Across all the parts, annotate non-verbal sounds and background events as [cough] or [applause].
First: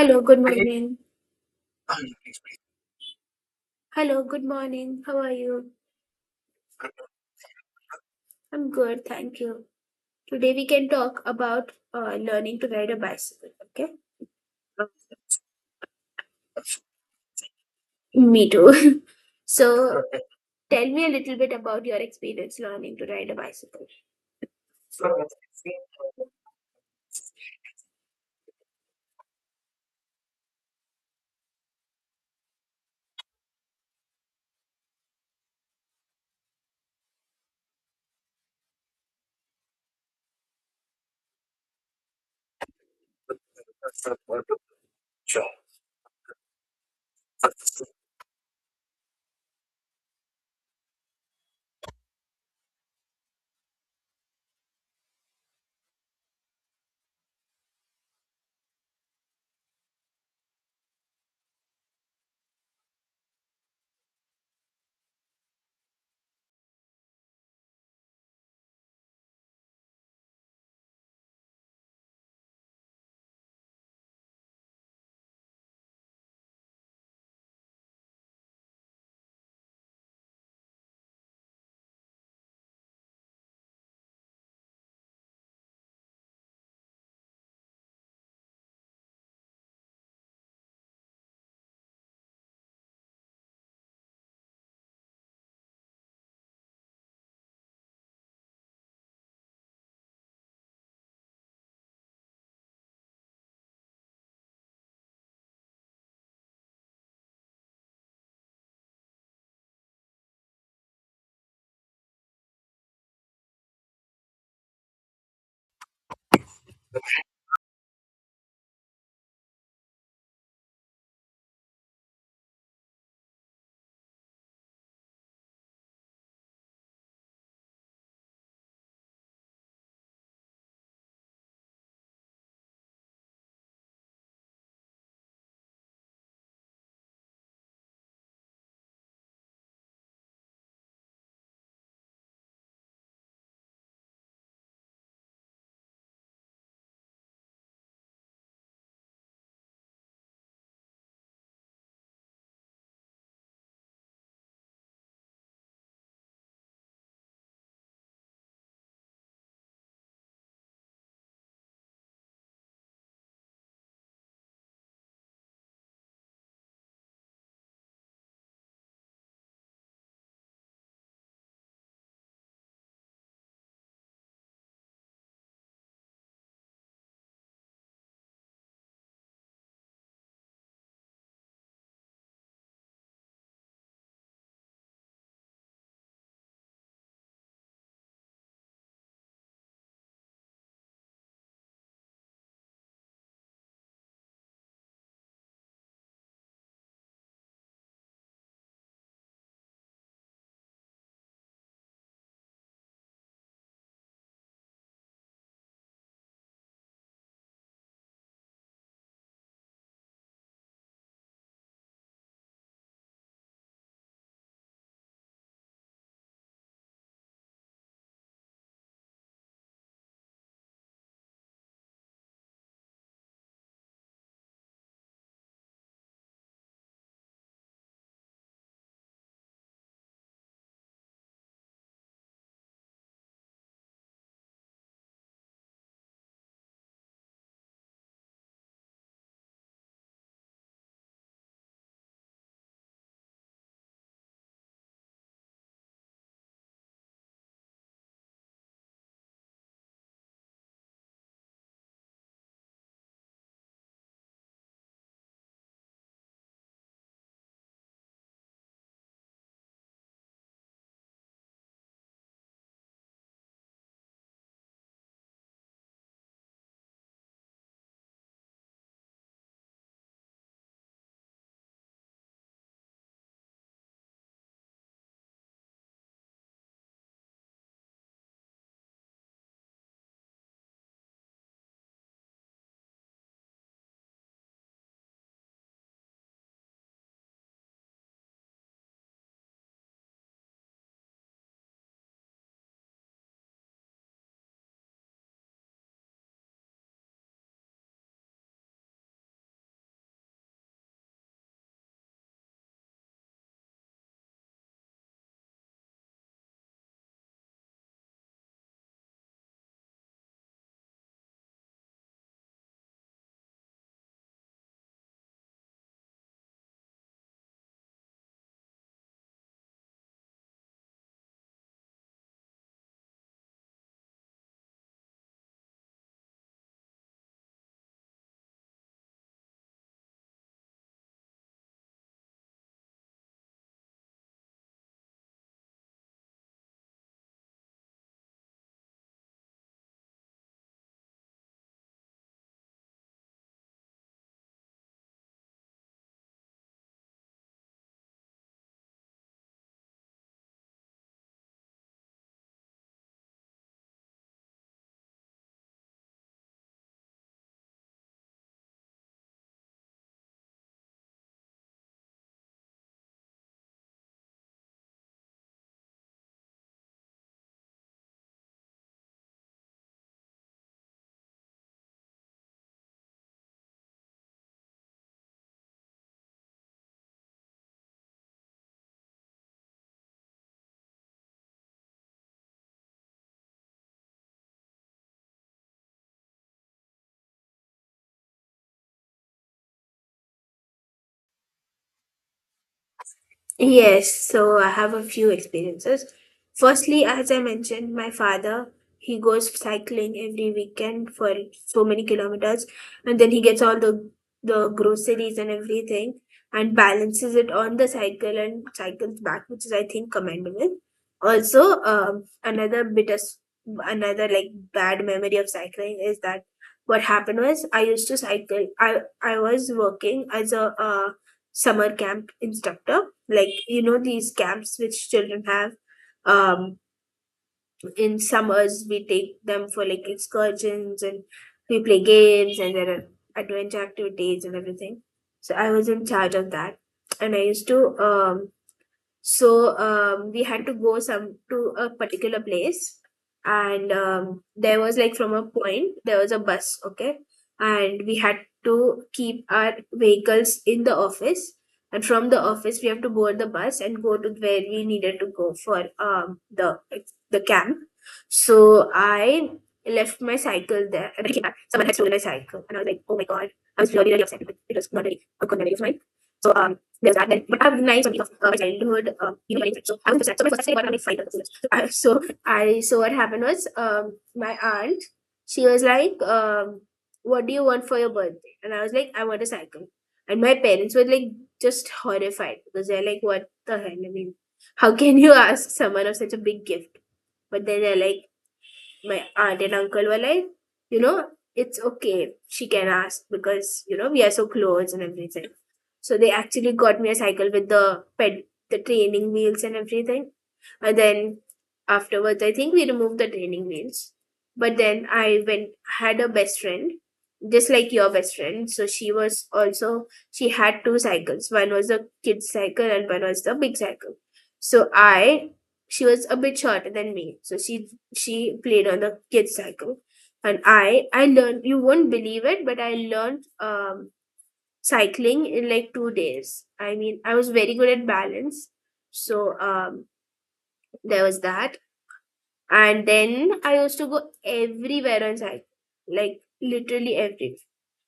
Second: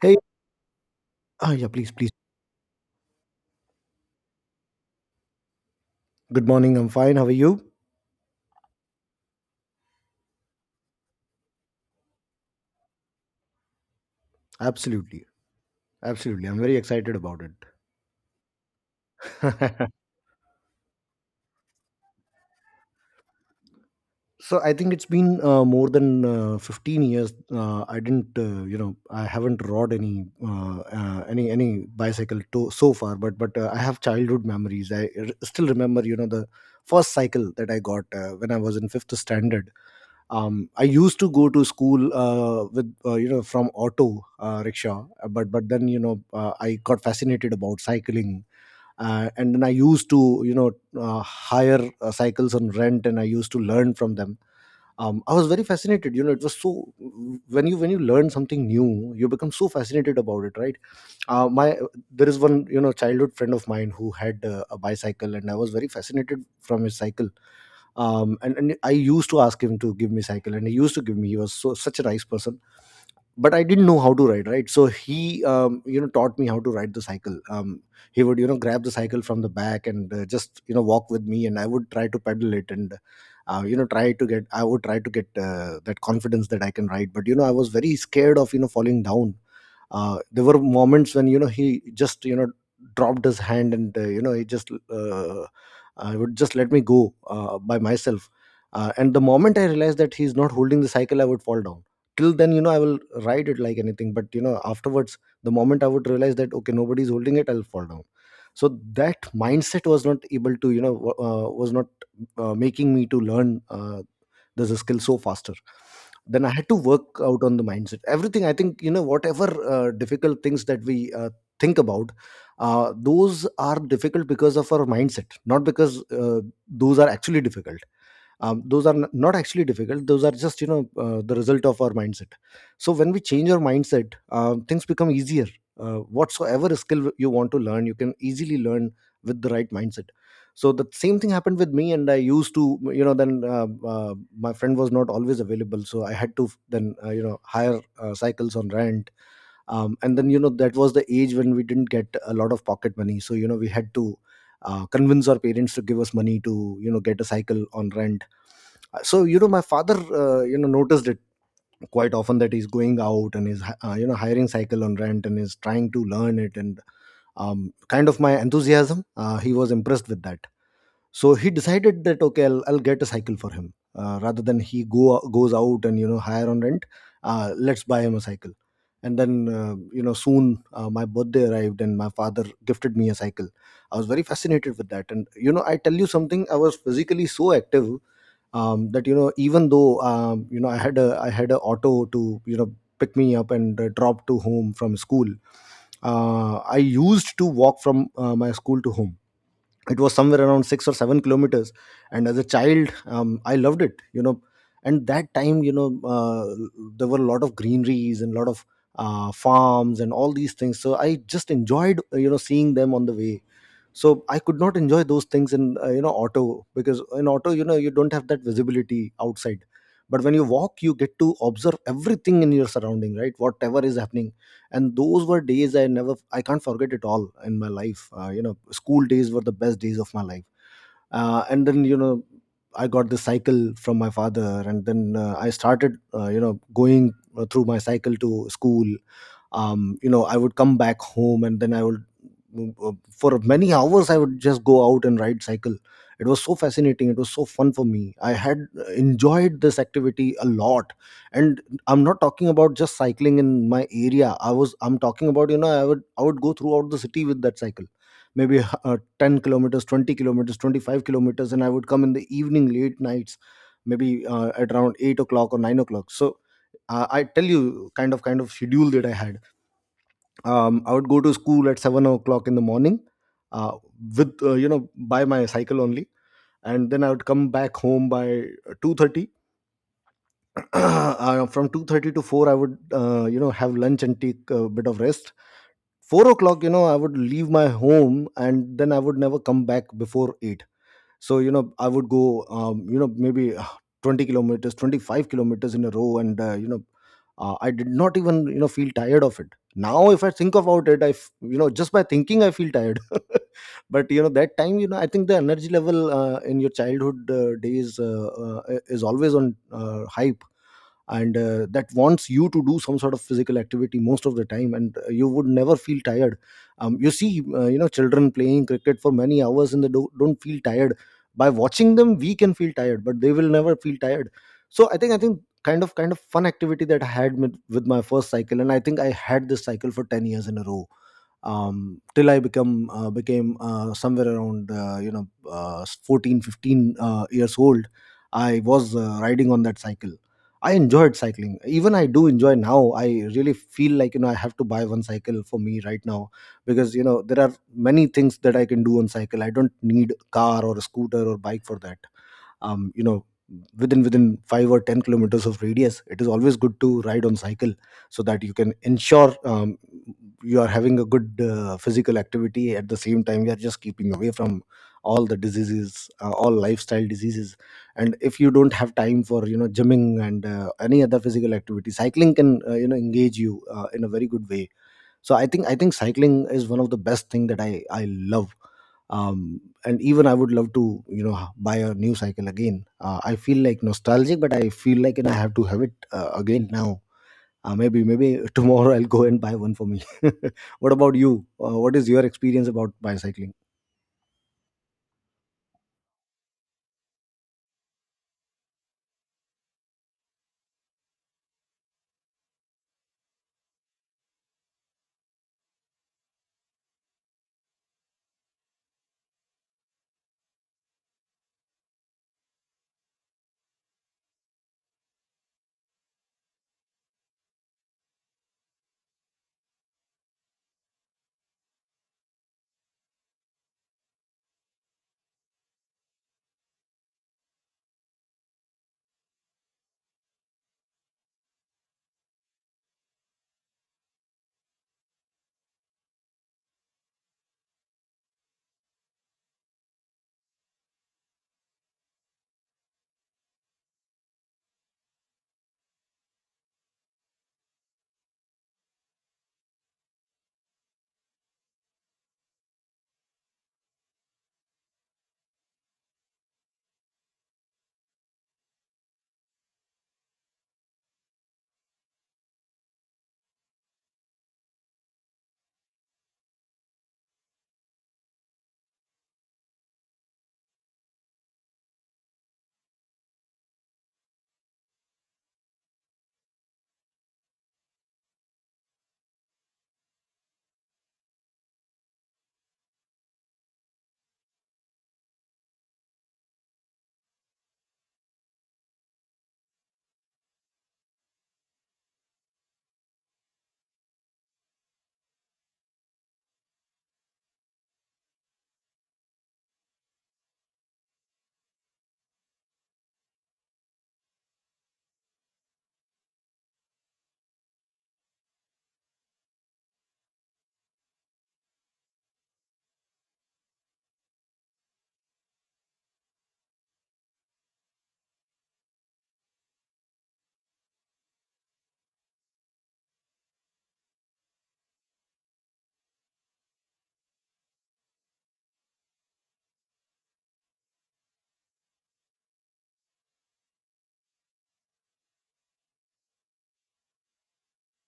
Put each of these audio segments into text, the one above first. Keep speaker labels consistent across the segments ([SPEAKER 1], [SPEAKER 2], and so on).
[SPEAKER 1] Hey,
[SPEAKER 2] good Hey. Morning.
[SPEAKER 1] yeah, please, please.
[SPEAKER 2] Hello, good morning. How are you?
[SPEAKER 1] Good morning. I'm fine. How are you?
[SPEAKER 2] I'm good, thank you. Today we can talk about learning to ride a bicycle, okay?
[SPEAKER 1] Absolutely. Absolutely. I'm very excited about
[SPEAKER 2] Me too. [laughs]
[SPEAKER 1] it.
[SPEAKER 2] So Okay. tell me a little bit about your experience learning to ride a bicycle.
[SPEAKER 1] [laughs] So I think it's been more than 15 years. I didn't, you know, I haven't rode any bicycle to, so far. But I have childhood memories. Still remember, you know, the first cycle that I got when I was in fifth standard. I used to go to school with you know from auto rickshaw, but then you know I got fascinated about cycling, and then I used to you know hire cycles on rent, and I used to learn from them. I was very fascinated. You know, it was so when you learn something new, you become so fascinated about it, right? My There is one you know childhood friend of mine who had a bicycle, and I was very fascinated from his cycle. And I used to ask him to give me cycle, and he used to give me. He was so such a nice person, but I didn't know how to ride, right? So he you know taught me how to ride the cycle. He would you know grab the cycle from the back, and just you know walk with me, and I would try to pedal it. And you know try to get I would try to get that confidence that I can ride. But you know I was very scared of you know falling down. There were moments when you know he just you know dropped his hand, and you know he just uh, would just let me go by myself. And the moment I realized that he's not holding the cycle, I would fall down. Till then you know I will ride it like anything, but you know afterwards, the moment I would realize that okay, nobody's holding it, I'll fall down. So that mindset was not able to you know was not making me to learn this skill so faster. Then I had to work out on the mindset, everything. I think you know whatever difficult things that we think about, those are difficult because of our mindset, not because those are actually difficult. Those not actually difficult. Those are just you know the result of our mindset. So when we change our mindset, things become easier. Whatsoever skill you want to learn, you can easily learn with the right mindset. So the same thing happened with me. And I used to you know then uh, my friend was not always available, so I had to then you know hire cycles on rent. And then you know that was the age when we didn't get a lot of pocket money, so you know we had to convince our parents to give us money to you know get a cycle on rent. So you know my father you know noticed it quite often that he's going out, and he's you know hiring cycle on rent and is trying to learn it, and kind of my enthusiasm, he was impressed with that. So he decided that okay, I'll get a cycle for him, rather than he go goes out and you know hire on rent. Let's buy him a cycle. And then you know soon my birthday arrived, and my father gifted me a cycle. I was very fascinated with that, and you know I tell you something, I was physically so active. That you know even though you know I had a auto to you know pick me up and drop to home from school. I used to walk from my school to home. It was somewhere around 6 or 7 kilometers. And as a child, I loved it, you know. And that time you know, uh, there were a lot of greeneries and a lot of farms and all these things. So I just enjoyed you know seeing them on the way. So I could not enjoy those things in you know auto, because in auto you know you don't have that visibility outside. But when you walk, you get to observe everything in your surrounding, right? Whatever is happening. And those were days I can't forget it all in my life. You know, school days were the best days of my life. And then you know I got the cycle from my father, and then I started you know going through my cycle to school. You know, I would come back home, and then I would for many hours I would just go out and ride cycle. It was so fascinating. It was so fun for me. I had enjoyed this activity a lot. And I'm not talking about just cycling in my area. I'm talking about you know I would go throughout the city with that cycle. Maybe 10 kilometers, 20 kilometers, 25 kilometers, and I would come in the evening, late nights, maybe at around 8 o'clock or 9 o'clock. So I tell you kind of schedule that I had. I would go to school at 7 o'clock in the morning, uh, with you know by my cycle only, and then I would come back home by 2:30. [clears throat] From 2:30 to four, I would you know have lunch and take a bit of rest. 4 o'clock, you know, I would leave my home, and then I would never come back before eight. So you know I would go you know maybe 20 kilometers, 25 kilometers in a row, and you know, I did not even you know feel tired of it. Now if I think about it, you know just by thinking I feel tired. [laughs] But you know that time you know I think the energy level in your childhood days is always on high. And that wants you to do some sort of physical activity most of the time, and you would never feel tired. You see, you know children playing cricket for many hours, and don't feel tired. By watching them, we can feel tired, but they will never feel tired. So I think kind of fun activity that I had with my first cycle. And I think I had this cycle for 10 years in a row. Till I become became somewhere around you know 14, 15 years old. I was riding on that cycle. I enjoyed cycling. Even I do enjoy now. I really feel like you know I have to buy one cycle for me right now, because you know there are many things that I can do on cycle. I don't need car or a scooter or bike for that. You know, within 5 or 10 kilometers of radius, it is always good to ride on cycle, so that you can ensure you are having a good physical activity. At the same time, you are just keeping away from all the diseases, all lifestyle diseases. And if you don't have time for you know gymming and any other physical activity, cycling can you know engage you in a very good way. So I think cycling is one of the best thing that I love. And even I would love to you know buy a new cycle again. I feel like nostalgic, but I feel like, you know, I have to have it again now. Maybe [laughs] tomorrow I'll go and buy one for me. [laughs] What about you? What is your experience about bicycling?
[SPEAKER 2] Yes, so I have a few experiences. Firstly, as I mentioned, my father, he goes cycling every weekend for so many kilometers, and then he gets all the groceries and everything and balances it on the cycle and cycles back, which is, I think, commendable. Also, another bit of another, like, bad memory of cycling is that what happened was I used to cycle. I was working as a summer camp instructor, like, you know, these camps which children have, um in summers we take them for, like, excursions and we play games and there are adventure activities and everything. So I was in charge of that, and I used to, so we had to go some to a particular place, and there was, like, from a point there was a bus, okay, and we had to keep our vehicles in the office, and from the office we have to board the bus and go to where we needed to go for the camp. So I left my cycle there, and when I came back, someone had stolen my cycle, and I was like, oh my god, I was really upset, because it was not really a good memory of mine. So, there's that. Then, but I have nice memories of my childhood, you know. So I was upset. So my first time I got fight. With the so I, what happened was, my aunt, she was like, what do you want for your birthday, and I was like, I want a cycle. And my parents were like just horrified, because they're like, what the hell, I mean, how can you ask someone of such a big gift. But then they're like, my aunt and uncle were like, you know, it's okay. She can ask because, you know, we are so close and everything. So they actually got me a cycle with the the training wheels and everything. And then afterwards, I think we removed the training wheels. But then I went had a best friend, just like your best friend. So she was also, she had two cycles. One was the kid's cycle and one was the big cycle. So I she was a bit shorter than me. So she played on the kids cycle, and I learned, you won't believe it, but I learned cycling in like 2 days. I mean, I was very good at balance. So, there was that. And then I used to go everywhere on cycle, like literally everywhere.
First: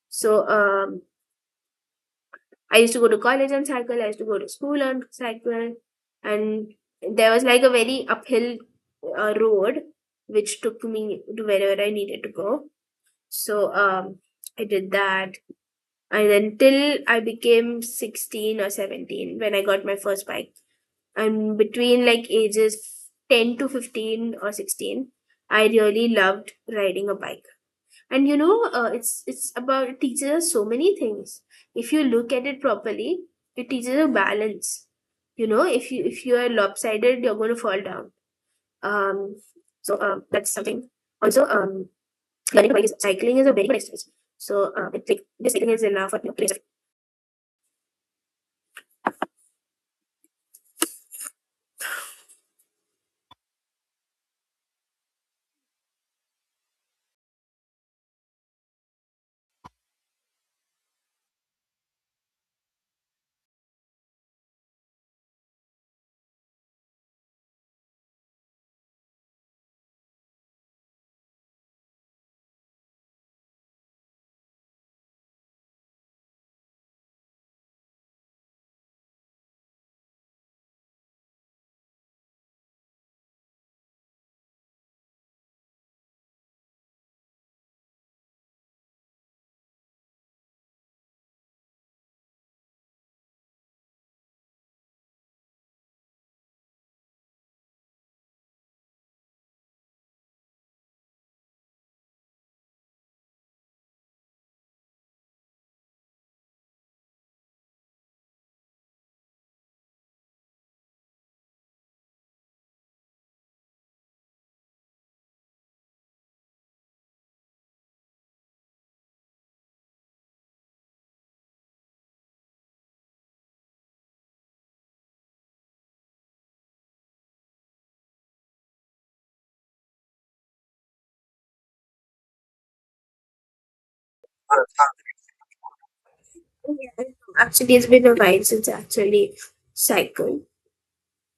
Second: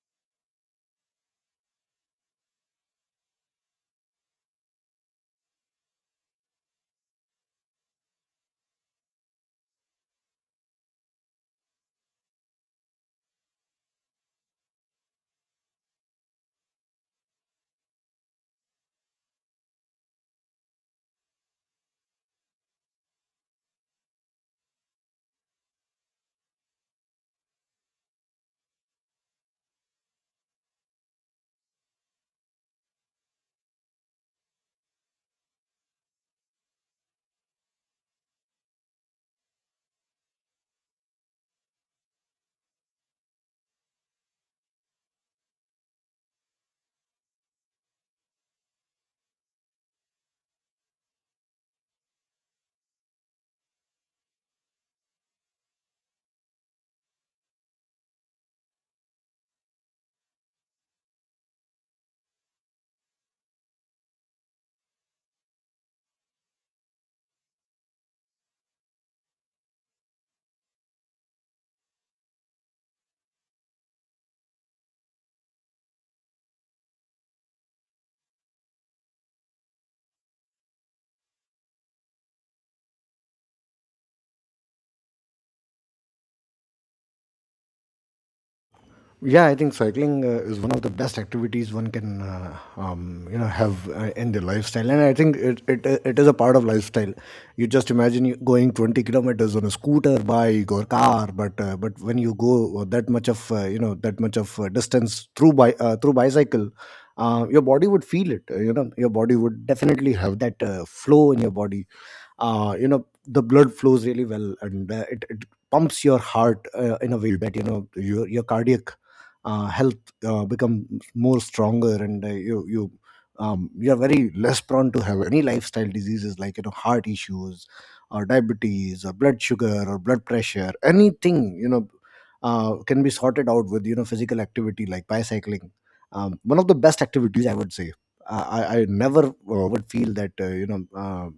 [SPEAKER 2] So, I used to go to college on cycle, I used to go to school on cycle. And there was like a very uphill road which took me to wherever I needed to go. So I did that, and then till I became 16 or 17 when I got my first bike. And between like ages 10 to 15 or 16, I really loved riding a bike. And you know, it's about, it teaches us so many things. If you look at it properly, it teaches you balance. You know, if you are lopsided, you're going to fall down. Um, that's something. Also, learning to bike is cycling is a very good exercise. So it's like this cycling is enough for, you know, to
[SPEAKER 1] Yeah, I think cycling is one of the best activities one can you know have in their lifestyle, and I think it is a part of lifestyle. You just imagine you going 20 kilometers on a scooter, bike, or car, but when you go that much of you know that much of distance through bicycle, your body would feel it. You know, your body would definitely have that flow in your body. You know the blood flows really well, and it pumps your heart in a way that you know your cardiac health become more stronger, and you you are very less prone to have any lifestyle diseases like you know heart issues or diabetes or blood sugar or blood pressure, anything you know can be sorted out with you know physical activity like bicycling. One of the best
[SPEAKER 2] yeah,
[SPEAKER 1] activities, I would
[SPEAKER 2] actually, it's
[SPEAKER 1] say.
[SPEAKER 2] been a
[SPEAKER 1] i,
[SPEAKER 2] while since I
[SPEAKER 1] I I never
[SPEAKER 2] actually
[SPEAKER 1] would feel that
[SPEAKER 2] cycled.
[SPEAKER 1] you know uh,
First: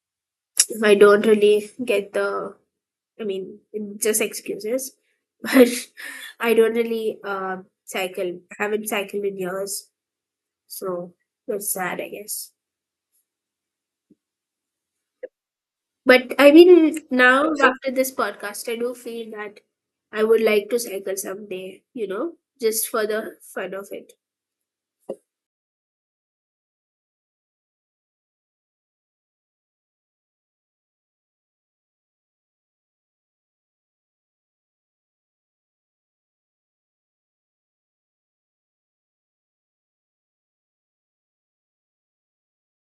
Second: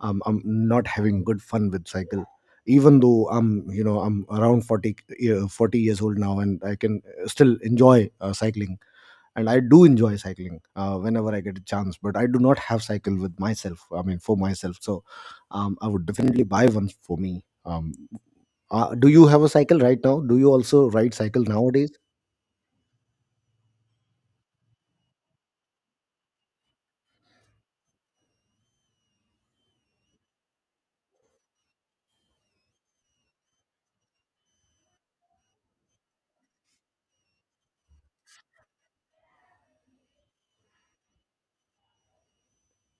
[SPEAKER 1] um, I'm not
[SPEAKER 2] I
[SPEAKER 1] having
[SPEAKER 2] don't
[SPEAKER 1] good fun
[SPEAKER 2] really
[SPEAKER 1] with
[SPEAKER 2] get
[SPEAKER 1] cycle,
[SPEAKER 2] the.
[SPEAKER 1] even
[SPEAKER 2] I
[SPEAKER 1] though
[SPEAKER 2] mean,
[SPEAKER 1] I'm you know
[SPEAKER 2] it's just
[SPEAKER 1] I'm around
[SPEAKER 2] excuses,
[SPEAKER 1] 40,
[SPEAKER 2] [laughs] but
[SPEAKER 1] 40 years old now,
[SPEAKER 2] I
[SPEAKER 1] and I
[SPEAKER 2] don't
[SPEAKER 1] can
[SPEAKER 2] really
[SPEAKER 1] still enjoy
[SPEAKER 2] cycle. I
[SPEAKER 1] cycling.
[SPEAKER 2] haven't cycled in
[SPEAKER 1] And I
[SPEAKER 2] years,
[SPEAKER 1] do enjoy cycling
[SPEAKER 2] so
[SPEAKER 1] whenever I get a
[SPEAKER 2] that's sad,
[SPEAKER 1] chance,
[SPEAKER 2] I
[SPEAKER 1] but I
[SPEAKER 2] guess.
[SPEAKER 1] do not have cycle with myself, I mean for myself. So I would
[SPEAKER 2] But
[SPEAKER 1] definitely
[SPEAKER 2] I
[SPEAKER 1] buy one
[SPEAKER 2] mean,
[SPEAKER 1] for me
[SPEAKER 2] now after
[SPEAKER 1] um,
[SPEAKER 2] this podcast, I do
[SPEAKER 1] Do you
[SPEAKER 2] feel
[SPEAKER 1] have a
[SPEAKER 2] that
[SPEAKER 1] cycle right now?
[SPEAKER 2] I
[SPEAKER 1] Do
[SPEAKER 2] would
[SPEAKER 1] you
[SPEAKER 2] like to
[SPEAKER 1] also ride
[SPEAKER 2] cycle
[SPEAKER 1] cycle
[SPEAKER 2] someday.
[SPEAKER 1] nowadays?
[SPEAKER 2] You know, just for the fun of it.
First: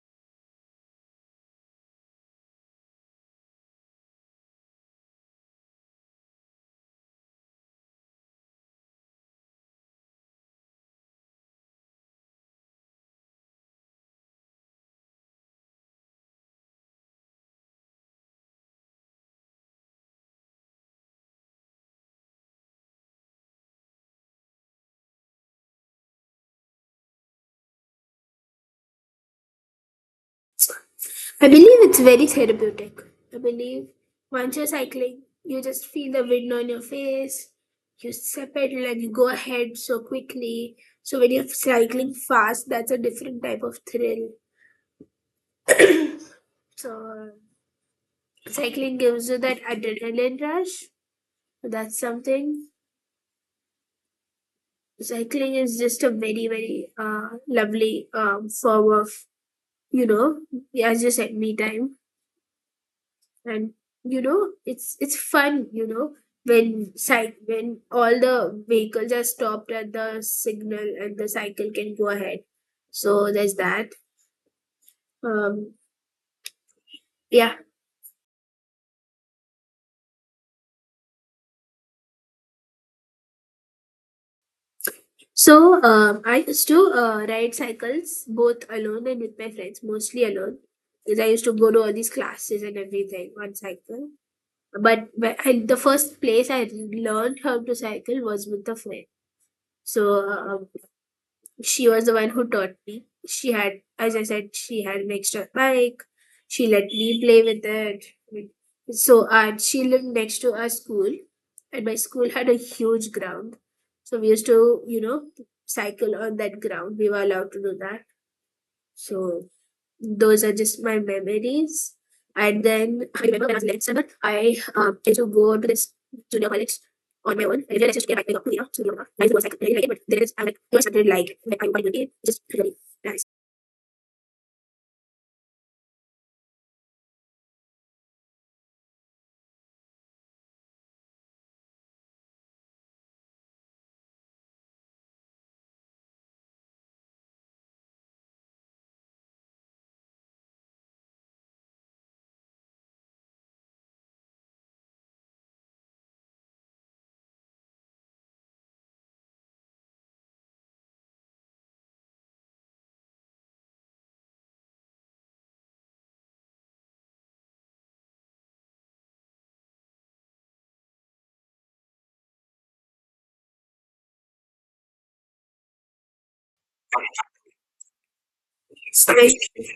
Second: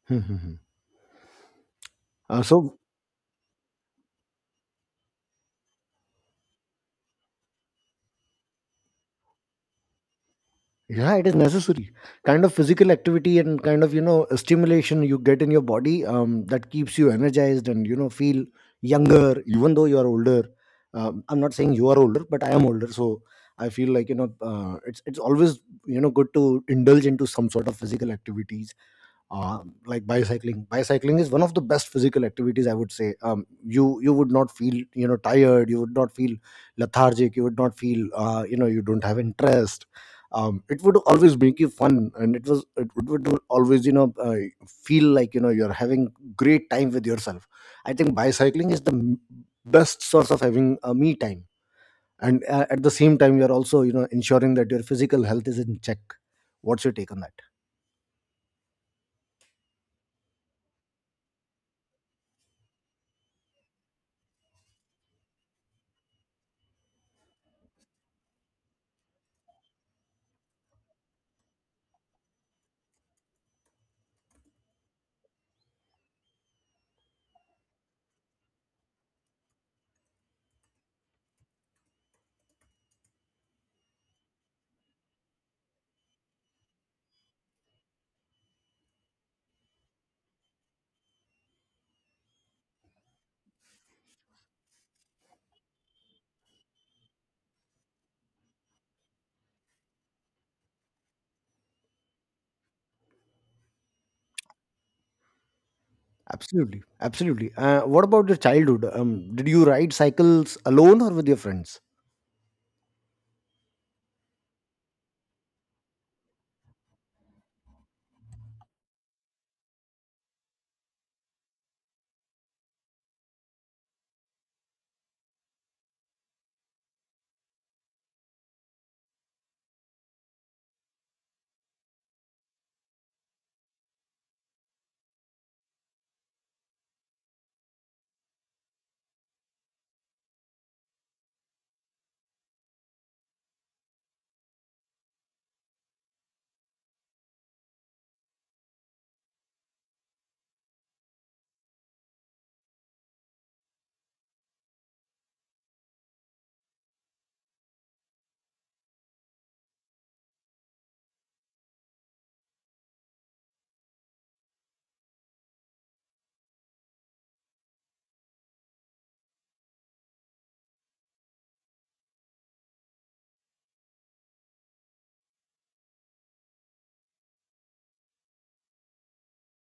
[SPEAKER 1] Hmm, hmm, hmm. uh, so Yeah, it is necessary. Kind of physical activity and kind of, you know, stimulation you get in your body, that keeps you energized and, you know, feel younger, even though you are older. I'm not saying you are older, but I am older. So I feel like, you know, it's always, you know, good to indulge into some sort of physical activities, uh, like bicycling. Bicycling is one
[SPEAKER 2] I
[SPEAKER 1] of the
[SPEAKER 2] believe
[SPEAKER 1] best
[SPEAKER 2] it's
[SPEAKER 1] physical
[SPEAKER 2] very
[SPEAKER 1] activities, I would
[SPEAKER 2] therapeutic.
[SPEAKER 1] say.
[SPEAKER 2] I believe
[SPEAKER 1] You would not
[SPEAKER 2] once you're
[SPEAKER 1] feel you know
[SPEAKER 2] cycling, you
[SPEAKER 1] tired, you
[SPEAKER 2] just
[SPEAKER 1] would
[SPEAKER 2] feel
[SPEAKER 1] not
[SPEAKER 2] the
[SPEAKER 1] feel
[SPEAKER 2] wind on your
[SPEAKER 1] lethargic, you
[SPEAKER 2] face,
[SPEAKER 1] would not feel,
[SPEAKER 2] you step
[SPEAKER 1] you know, you
[SPEAKER 2] pedal and
[SPEAKER 1] don't
[SPEAKER 2] you
[SPEAKER 1] have
[SPEAKER 2] go ahead
[SPEAKER 1] interest.
[SPEAKER 2] so quickly.
[SPEAKER 1] It would
[SPEAKER 2] So when
[SPEAKER 1] always
[SPEAKER 2] you're
[SPEAKER 1] make you fun,
[SPEAKER 2] cycling
[SPEAKER 1] and
[SPEAKER 2] fast,
[SPEAKER 1] it
[SPEAKER 2] that's a
[SPEAKER 1] would
[SPEAKER 2] different type of
[SPEAKER 1] always you know
[SPEAKER 2] thrill.
[SPEAKER 1] feel like you know you're having great
[SPEAKER 2] [clears throat]
[SPEAKER 1] time with
[SPEAKER 2] So
[SPEAKER 1] yourself. I think bicycling is the
[SPEAKER 2] cycling gives you that
[SPEAKER 1] best source of
[SPEAKER 2] adrenaline
[SPEAKER 1] having
[SPEAKER 2] rush.
[SPEAKER 1] a me time,
[SPEAKER 2] That's
[SPEAKER 1] and
[SPEAKER 2] something.
[SPEAKER 1] at the same time, you're also you know ensuring that your physical health
[SPEAKER 2] Cycling
[SPEAKER 1] is in
[SPEAKER 2] is
[SPEAKER 1] check.
[SPEAKER 2] just a very,
[SPEAKER 1] What's
[SPEAKER 2] very
[SPEAKER 1] your take on that?
[SPEAKER 2] lovely form of, you know, as you said, me time. And you know, it's fun, you know, when side, when all the vehicles are stopped at the signal and the cycle can go ahead, so there's that. um yeah I used to ride cycles both alone and with my friends, mostly alone, because I used to go to all these classes and everything on cycle. But the first place I learned how to cycle was with a friend. So she was the one who taught me. She had, as I said, she had an extra bike. She
[SPEAKER 1] Absolutely,
[SPEAKER 2] let me play
[SPEAKER 1] absolutely.
[SPEAKER 2] with
[SPEAKER 1] What
[SPEAKER 2] it.
[SPEAKER 1] about your childhood?
[SPEAKER 2] So,
[SPEAKER 1] Did
[SPEAKER 2] and
[SPEAKER 1] you
[SPEAKER 2] she
[SPEAKER 1] ride
[SPEAKER 2] lived next to
[SPEAKER 1] cycles
[SPEAKER 2] our
[SPEAKER 1] alone
[SPEAKER 2] school,
[SPEAKER 1] or with your friends?
[SPEAKER 2] and my school had a huge ground. So, we used to, you know, cycle on that ground. We were allowed to do that. So, those are just my memories. And then I remember when I was 11th standard, I had to go to this junior college on my own. I realized I should get back to, you know, junior college. Life was like really like it, but there is, I'm like, it was something like I want to be just really nice. It's nice.